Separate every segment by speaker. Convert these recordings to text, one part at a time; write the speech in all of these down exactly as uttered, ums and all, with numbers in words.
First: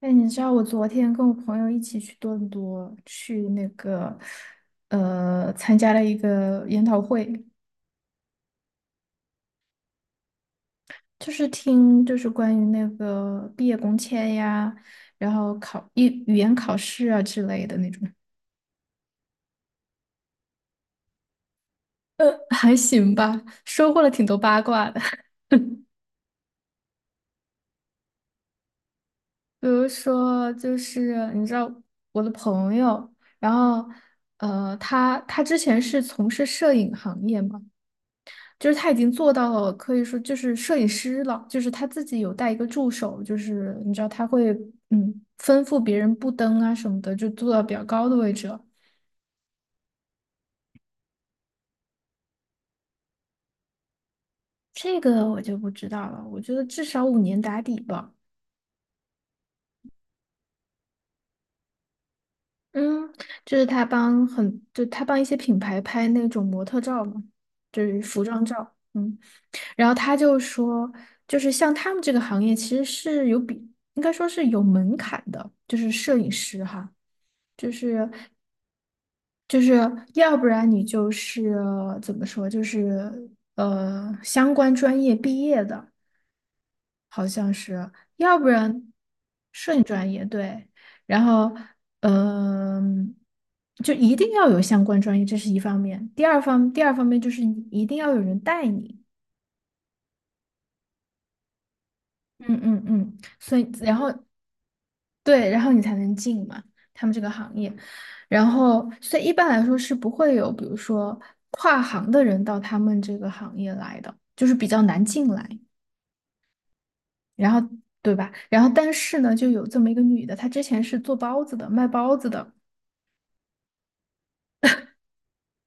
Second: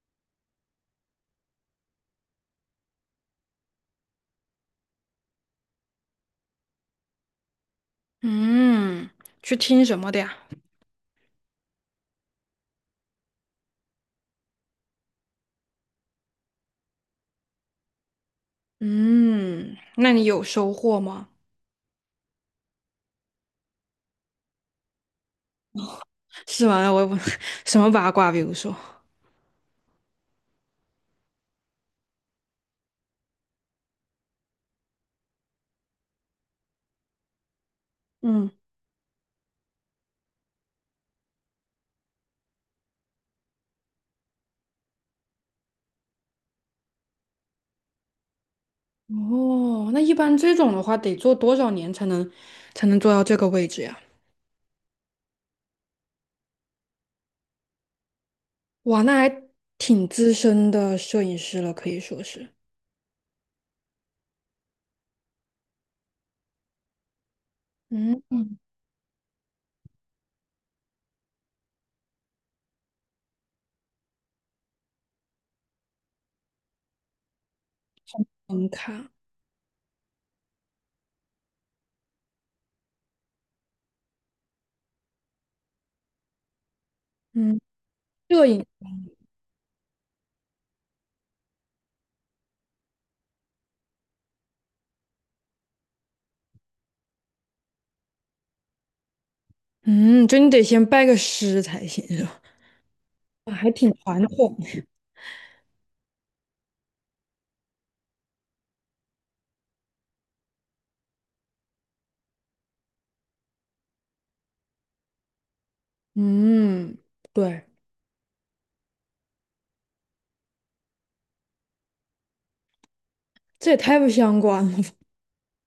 Speaker 1: 哎，你知道我昨天跟我朋友一起去多伦多，去那个呃，参加了一个研讨会，
Speaker 2: 嗯，去听什么的呀？
Speaker 1: 就是听就是关于那个毕业工签呀，然后考一语言考试啊之类的那种。
Speaker 2: 嗯，那你有收获吗？
Speaker 1: 呃，还行吧，收获了挺多八卦的。
Speaker 2: 是吗？我我 什么八卦？比如说，
Speaker 1: 比如说，就是你知道我的朋友，然后呃，他他之前是从事摄影行业嘛。
Speaker 2: 嗯，
Speaker 1: 就是他已经做到了，可以说就是摄影师了，就是他自己有带一个助手，就是你知道他会嗯吩咐别人布灯啊什么的，就做到比较高的位置了。
Speaker 2: 哦，那一般这种的话，得做多少年才能才能做到这个位置呀？
Speaker 1: 这个我就不知道了，我觉得至少五年打底吧。
Speaker 2: 哇，那还挺资深的摄影师了，可以说是。
Speaker 1: 嗯，就是他帮很，就他帮一些品牌拍那种模特照嘛，就是
Speaker 2: 嗯，
Speaker 1: 服装
Speaker 2: 嗯，
Speaker 1: 照。嗯，然后他就说，就是像他们这个行业其实是有比，应该说是有门槛的，就是摄影师哈。就是
Speaker 2: 门槛，
Speaker 1: 就是要不然你就是呃怎么说，就是呃相关专业毕业的，好像
Speaker 2: 嗯，
Speaker 1: 是，要
Speaker 2: 摄
Speaker 1: 不
Speaker 2: 影，
Speaker 1: 然摄影专业对，然后嗯、就一定要有相关专业，这是一方面。第二方第二方面就是你一定要有人带你，
Speaker 2: 嗯，就你得先拜个师才行，是吧？
Speaker 1: 嗯嗯嗯，所以然后对，然后你才能进嘛，他们这个行业。然后，所以一般来说是不会有，比如说跨行的人到他们这个行业来的，就是比较难进来。
Speaker 2: 嗯，
Speaker 1: 然
Speaker 2: 对，
Speaker 1: 后，对吧？然后，但是呢，就有这么一个女的，她之前是做包子的，卖包子的，
Speaker 2: 这也太不相关了。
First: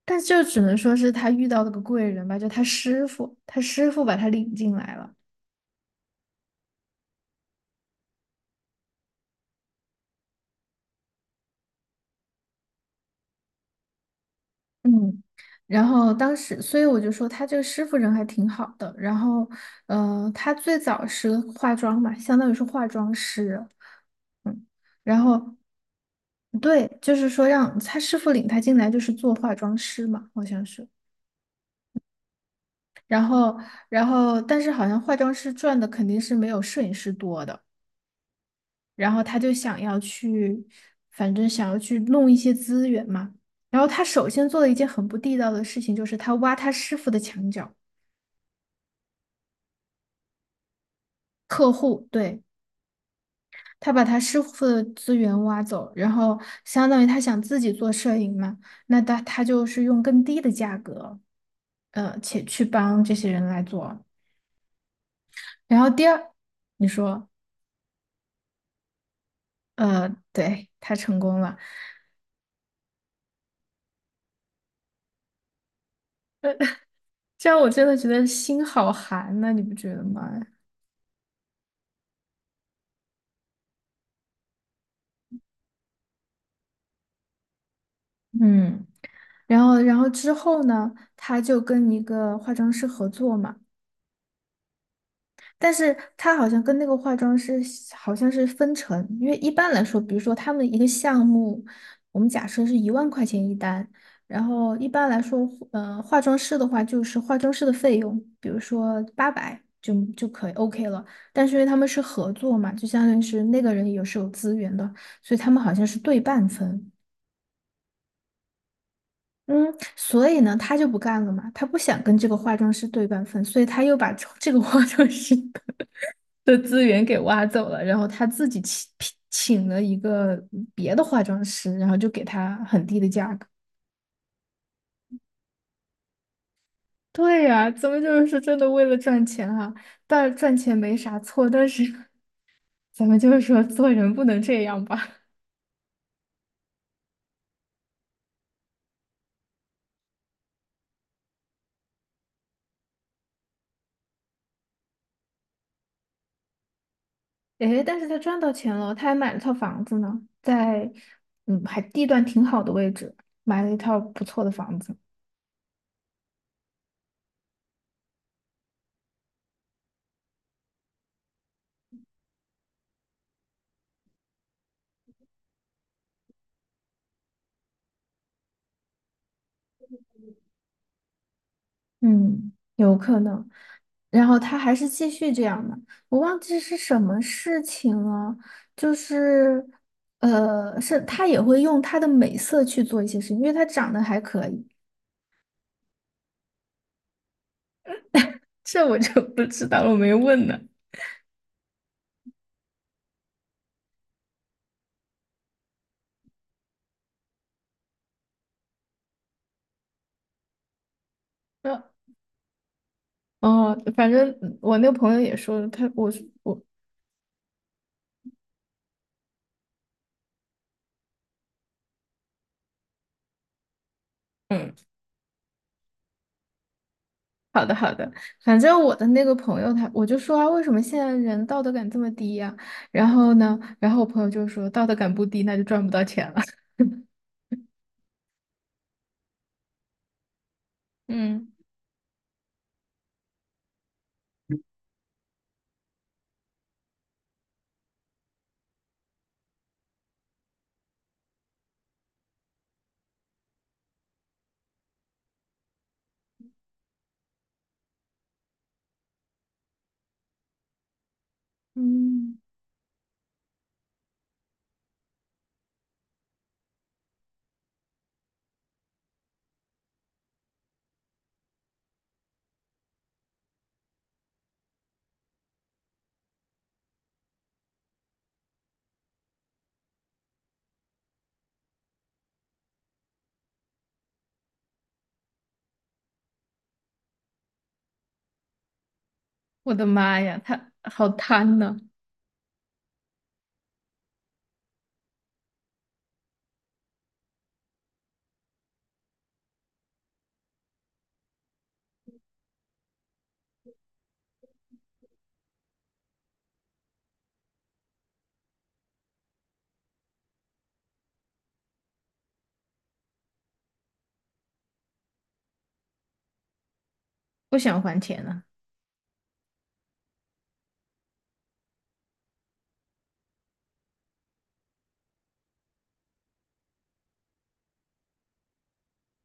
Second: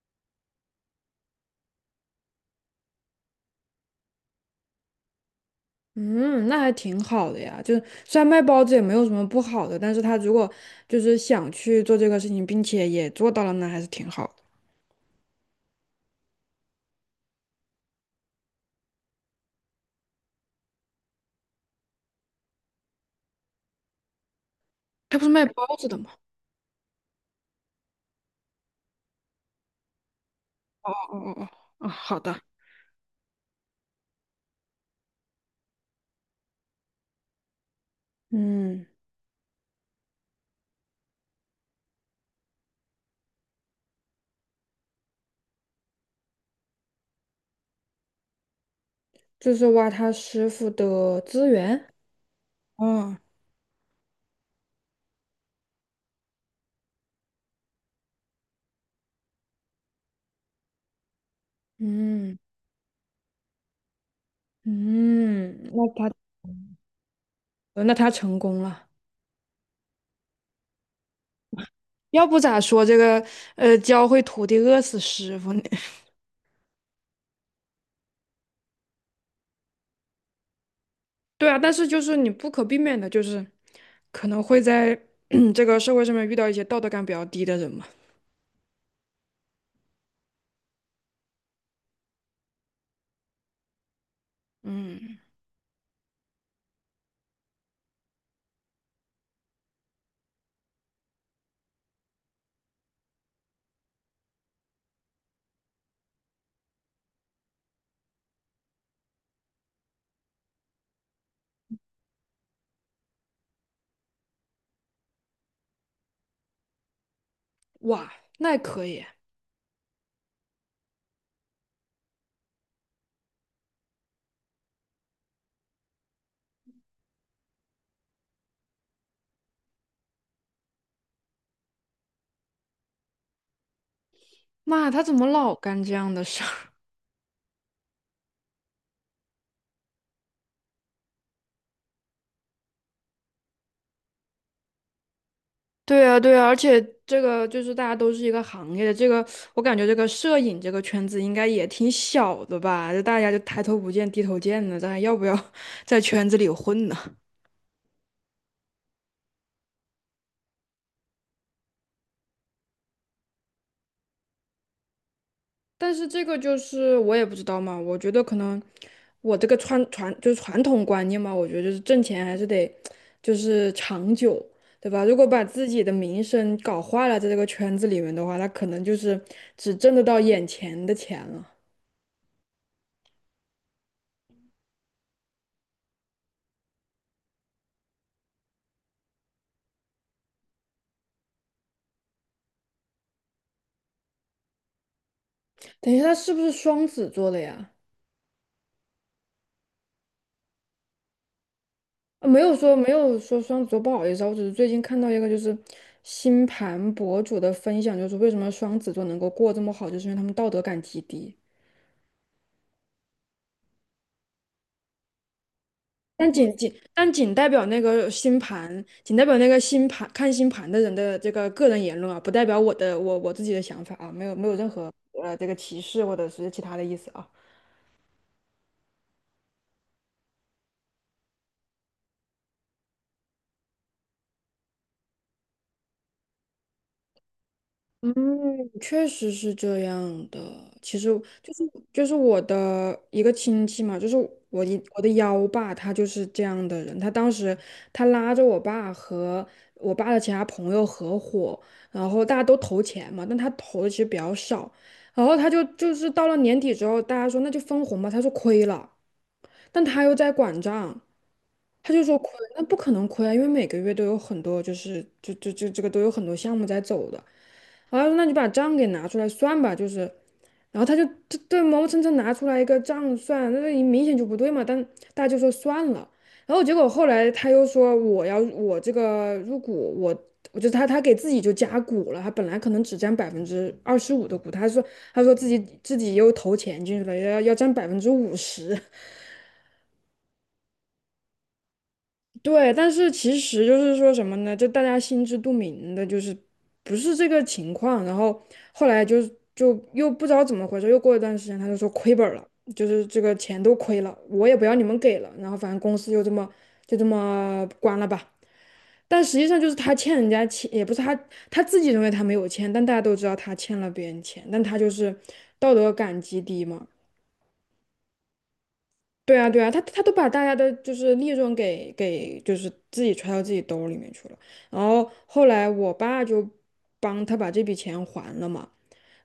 Speaker 1: 但就只能说是她遇到了个贵人吧，就她师傅，她师傅把她领进来了。
Speaker 2: 嗯，那还挺好的呀。就是虽然卖包子也没有什么不好的，但是他如果就是想去做这个事情，并且也做到了，那还是挺好的。
Speaker 1: 嗯，然后当时，所以我就说他这个师傅人还挺好的。然后，呃，他最早是化妆嘛，相当于是化妆师。嗯，
Speaker 2: 他
Speaker 1: 然
Speaker 2: 不是卖
Speaker 1: 后
Speaker 2: 包子的吗？
Speaker 1: 对，就是说让他师傅领他进来，就是做化妆师嘛，好像是。
Speaker 2: 哦哦哦，哦哦，好的，
Speaker 1: 然后，然后，但是好像化妆师赚的肯定是没有摄影师多的。
Speaker 2: 嗯，
Speaker 1: 然后他就想要去，反正想要去弄一些资源嘛。然后他首先做了一件很不地道的事情，就是他挖他师傅的墙角。
Speaker 2: 就是挖他师傅的资
Speaker 1: 客
Speaker 2: 源。
Speaker 1: 户，对，
Speaker 2: 嗯，
Speaker 1: 他把他师傅的资源挖走，然后相当于他想自己做摄影嘛，那他他就是用更低的价格，呃，
Speaker 2: 嗯
Speaker 1: 且去帮这些人来做。
Speaker 2: 嗯，
Speaker 1: 然
Speaker 2: 那
Speaker 1: 后第
Speaker 2: 他
Speaker 1: 二，你说，
Speaker 2: 呃那他成功了。
Speaker 1: 呃，对，他成功了，
Speaker 2: 要不咋说这个呃，教会徒弟饿死师傅呢？
Speaker 1: 这样我真的觉得心好寒呐，你不觉得吗？
Speaker 2: 对啊，但是就是你不可避免的，就是可能会在 这个社会上面遇到一些道德感比较低的人嘛。
Speaker 1: 嗯，然后然后之后呢，他就跟一个化妆师合作嘛。
Speaker 2: 嗯，
Speaker 1: 但是他好像跟那个化妆师好像是分成，因为一般来说，比如说他们一个项目，我们假设是一万块钱一单，然后一般来说，呃，化妆师的话就是化妆师的费用，比如说八百就就可以 O K 了。但是因为他们是合作嘛，就相当于是那个人也是有资源的，所以他们好像是对半分。
Speaker 2: 哇，那也可以。
Speaker 1: 嗯，所以呢，他就不干了嘛，他不想跟这个化妆师对半分，所以他又把这个化妆师 的资源给挖走了，然后他自己请请了一个别的化妆师，然后就给他很低的价格。
Speaker 2: 妈，他怎么老干这样的事儿？
Speaker 1: 对呀，咱们就是说真的为了赚钱啊，但赚钱没啥错，但是咱们就是说做人不能这样吧。
Speaker 2: 对啊，对啊，而且这个就是大家都是一个行业的，这个我感觉这个摄影这个圈子应该也挺小的吧？就大家就抬头不见低头见的，咱还要不要 在圈子里混呢？
Speaker 1: 诶，但是他赚到钱了，他还买了套房子呢，在嗯还地段挺好的位置，买了一套不错的房子。
Speaker 2: 但是这个就是我也不知道嘛，我觉得可能我这个传传就是传统观念嘛，我觉得就是挣钱还是得就是长久，对吧？如果把自己的名声搞坏了，在这个圈子里面的话，那可能就是只挣得到眼前的钱了。
Speaker 1: 嗯，有可能。然后他还是继续这样的，我忘记是什么事情了，就是，呃，是他也会用他的美色去做一些事情，因为他长得还可以，
Speaker 2: 等一下，他是不是双子座的呀？
Speaker 1: 这我就不知道了，我没问呢。
Speaker 2: 啊没有说没有说双子座，不好意思啊，我只是最近看到一个就是星盘博主的分享，就是为什么双子座能够过这么好，就是因为他们道德感极低。
Speaker 1: 那哦，反正我那个朋友也说了，他我
Speaker 2: 但仅
Speaker 1: 我
Speaker 2: 仅但仅代表那个星盘，仅代表那个星盘看星盘的人的这个个人言论啊，不代表我的我我自己的想法啊，没有没有任
Speaker 1: 嗯，
Speaker 2: 何呃这个歧视或者是其他的意思啊。
Speaker 1: 好的好的，反正我的那个朋友他我就说啊，为什么现在人道德感这么低呀、然后呢，然后我朋友就说道德感不低，那就赚不到钱了。
Speaker 2: 嗯，确实是这样的。其 实
Speaker 1: 嗯。
Speaker 2: 就是就是我的一个亲戚嘛，就是我一我的幺爸，他就是这样的人。他当时他拉着我爸和我爸的其他朋友合伙，然后大家都投钱嘛，但他投的其实比较少。然后他就就是到了年底之后，大家说那就分红吧，他说亏了。但他又在管账，他就说亏，
Speaker 1: 嗯，
Speaker 2: 那不可能亏啊，因为每个月都有很多，就是就就就这个都有很多项目在走的。然后他说那你把账给拿出来算吧，就是，然后他就对对磨磨蹭蹭拿出来一个账算，那你明显就不对嘛，但大家就说算了。然后结果后来他又说我要我这个入股，我我就他他给自己就加股了，他本来可能只占百分之二十五的股，他说他说自己自己又投钱进去了，要要占百分之五十，
Speaker 1: 我的妈呀，他好贪呐、
Speaker 2: 对，但是其实就是说什么呢？就大家心知肚明的，就是不是这个情况。然后后来就就又不知道怎么回事，又过一段时间，他就说亏本儿了，就是这个钱都亏了，我也不要你们给了。然后反正公司就这么就这么关了吧。但实际上就是他欠人家钱，也不是他他自己认为他没有欠，但大家都知道他欠了别人钱，但他就是道德感极低嘛。
Speaker 1: 不想还钱啊！
Speaker 2: 对啊，对啊，他他都把大家的就是利润给给就是自己揣到自己兜里面去了。然后后来我爸就帮他把这笔钱还了嘛，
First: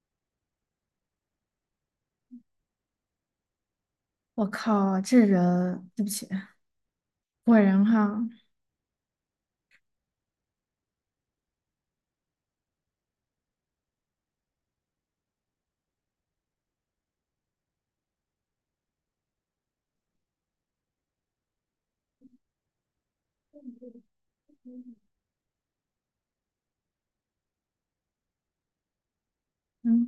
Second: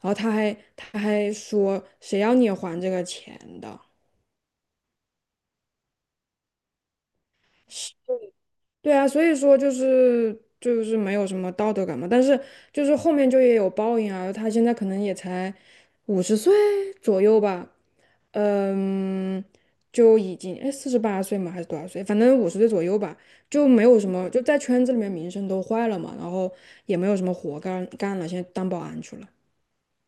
Speaker 2: 然后他还他还说谁要你还这个钱的？
Speaker 1: 我靠，这人，对不起，果然哈，
Speaker 2: 对啊，所以说就是就是没有什么道德感嘛。但是就是后面就也有报应啊，他现在可能也才五十岁左右吧。嗯，就已经哎四十八岁嘛，还是多少岁？反正五十岁左右吧，就没有什么，就在圈子里面名声都坏了嘛，然后也没有什么活干干了，现在当保安去了。
Speaker 1: 嗯，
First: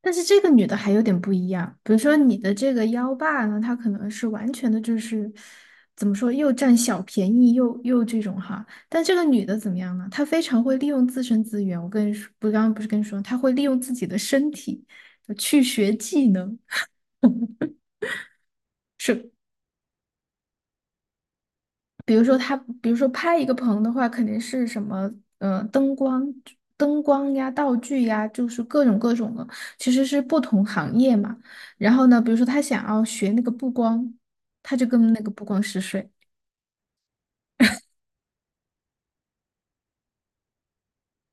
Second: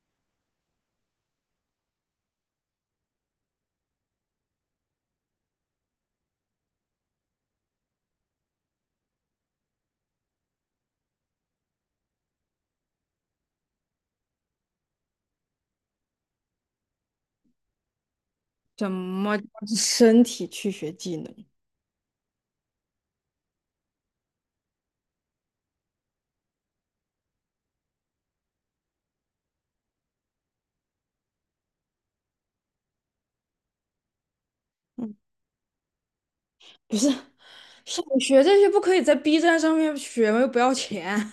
Speaker 1: 但是这个女的还有点不一样，比如说你的这个幺爸呢，他可能是完全的就是怎么说，又占小便宜又又这种哈，但这个女的怎么样呢？她非常会利用自身资源，我跟你说，不，刚刚不是跟你说，她会利用自己的身体去学技能。
Speaker 2: 怎
Speaker 1: 是。
Speaker 2: 么身体去学技能？
Speaker 1: 比如说他，比如说拍一个棚的话，肯定是什么，呃，灯光、灯光呀、道具呀，就是各种各种的，其实是不同行业嘛。然后呢，比如说他想要学那个布光，他就跟那个布光师睡。
Speaker 2: 不是，想学这些不可以在 B 站上面学吗？又不要钱，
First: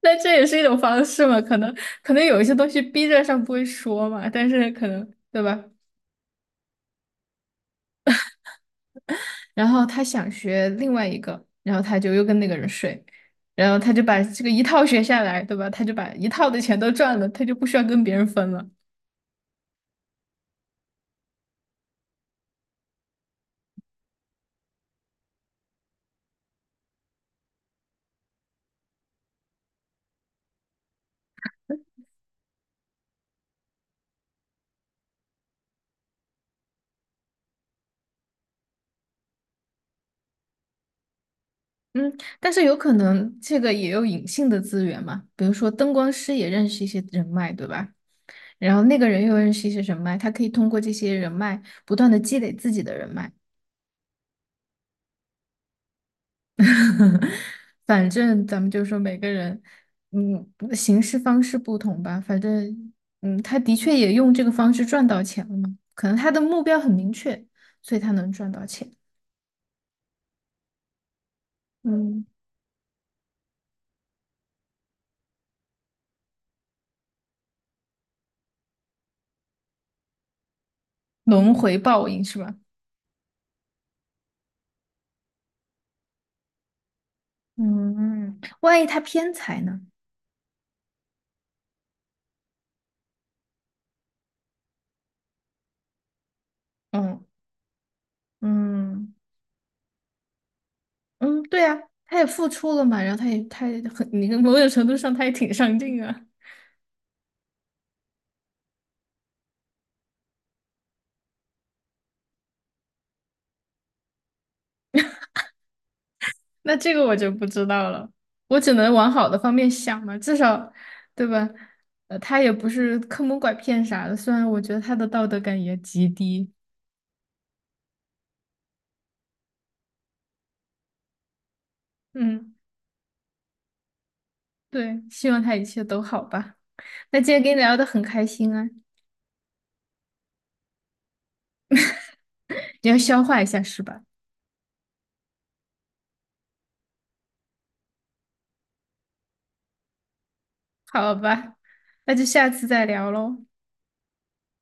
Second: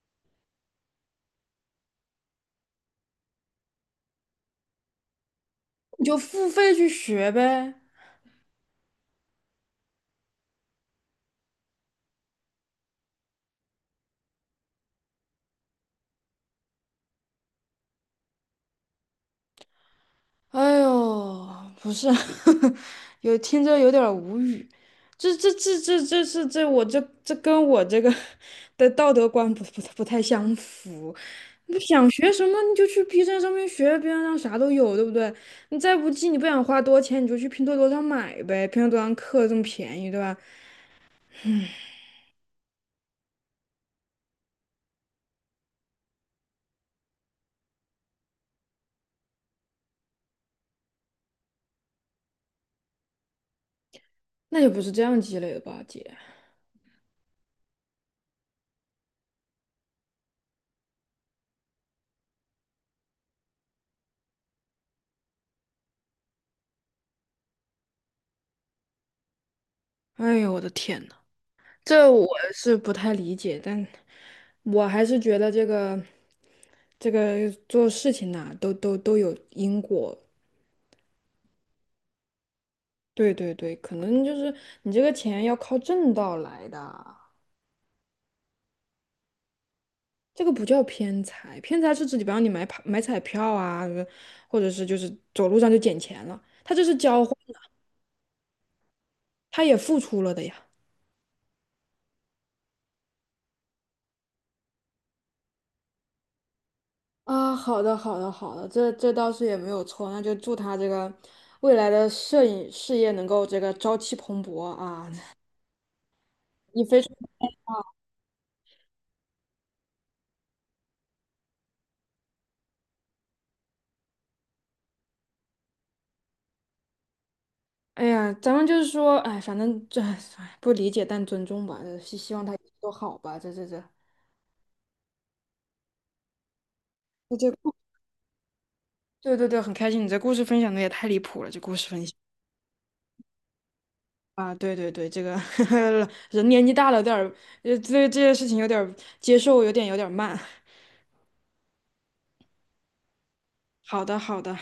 Speaker 1: 那这也是一种方式嘛？可能可能有一些东西逼着上不会说嘛，但是可能对吧？
Speaker 2: 你就付费去学呗。
Speaker 1: 然后他想学另外一个，然后他就又跟那个人睡，然后他就把这个一套学下来，对吧？他就把一套的钱都赚了，他就不需要跟别人分了。
Speaker 2: 哎呦，不是，有听着有点儿无语。这这这这这是这我这这跟我这个 的道德观不不不太相符。你想学什么你就去 B 站上面学，B 站上啥都有，对不对？你再不济你不想花多钱，你就去拼多多上买呗，拼多多上课这么便宜，对吧？
Speaker 1: 嗯，但是有可能这个也有隐性的资源嘛，比如说灯光师也认识一些人脉，对吧？然后那个人又认识一些人脉，他可以通过这些人脉不断的积累自己的人脉。
Speaker 2: 那也不是这样积累的吧，姐？
Speaker 1: 反正咱们就说每个人，嗯，行事方式不同吧。反正，嗯，他的确也用这个方式赚到钱了嘛，可能他的目标很明确，所以他能赚到钱。
Speaker 2: 哎呦，我的天呐！这
Speaker 1: 嗯，
Speaker 2: 我是不太理解，但我还是觉得这个这个做事情呐、都都都有因果。
Speaker 1: 轮回报应是吧？
Speaker 2: 对对对，可能就是你这个钱要靠正道来的，
Speaker 1: 嗯，万一他偏财呢？
Speaker 2: 这个不叫偏财，偏财是指比方你买跑买彩票啊，或者是就是走路上就捡钱了，他这是
Speaker 1: 嗯。
Speaker 2: 交换，
Speaker 1: 嗯
Speaker 2: 他也付出了的呀。
Speaker 1: 嗯，对呀，他也付出了嘛，然后他也他也很，你看某种程度上他也挺上进啊。
Speaker 2: 啊，好的，好的，好的，这这倒是也没有错，那就祝他这个未来的摄影事业能够这个朝气蓬勃啊。
Speaker 1: 那
Speaker 2: 你
Speaker 1: 这
Speaker 2: 非
Speaker 1: 个
Speaker 2: 常，
Speaker 1: 我就不知道了，我只能往好的方面想嘛，至少，对吧？呃，他也不是坑蒙拐骗啥的，虽然我觉得他的道德感也极低。
Speaker 2: 哎呀，咱们就是说，哎，反正这哎不理解但尊重吧，呃希希望他
Speaker 1: 嗯，
Speaker 2: 都好吧，这这这，
Speaker 1: 对，希望他一切都好吧。那今
Speaker 2: 这
Speaker 1: 天
Speaker 2: 这
Speaker 1: 跟你
Speaker 2: 故，
Speaker 1: 聊的很开心啊，
Speaker 2: 对对对，很开心，你这故事分享的也太离谱了，这故事分享
Speaker 1: 你要消化一下是吧？
Speaker 2: 啊，对对对，这个 人年纪大了，有点儿，呃，对这些事情有点儿接受，有点有点儿慢。
Speaker 1: 好吧，那就下次再聊喽。
Speaker 2: 好的，好的。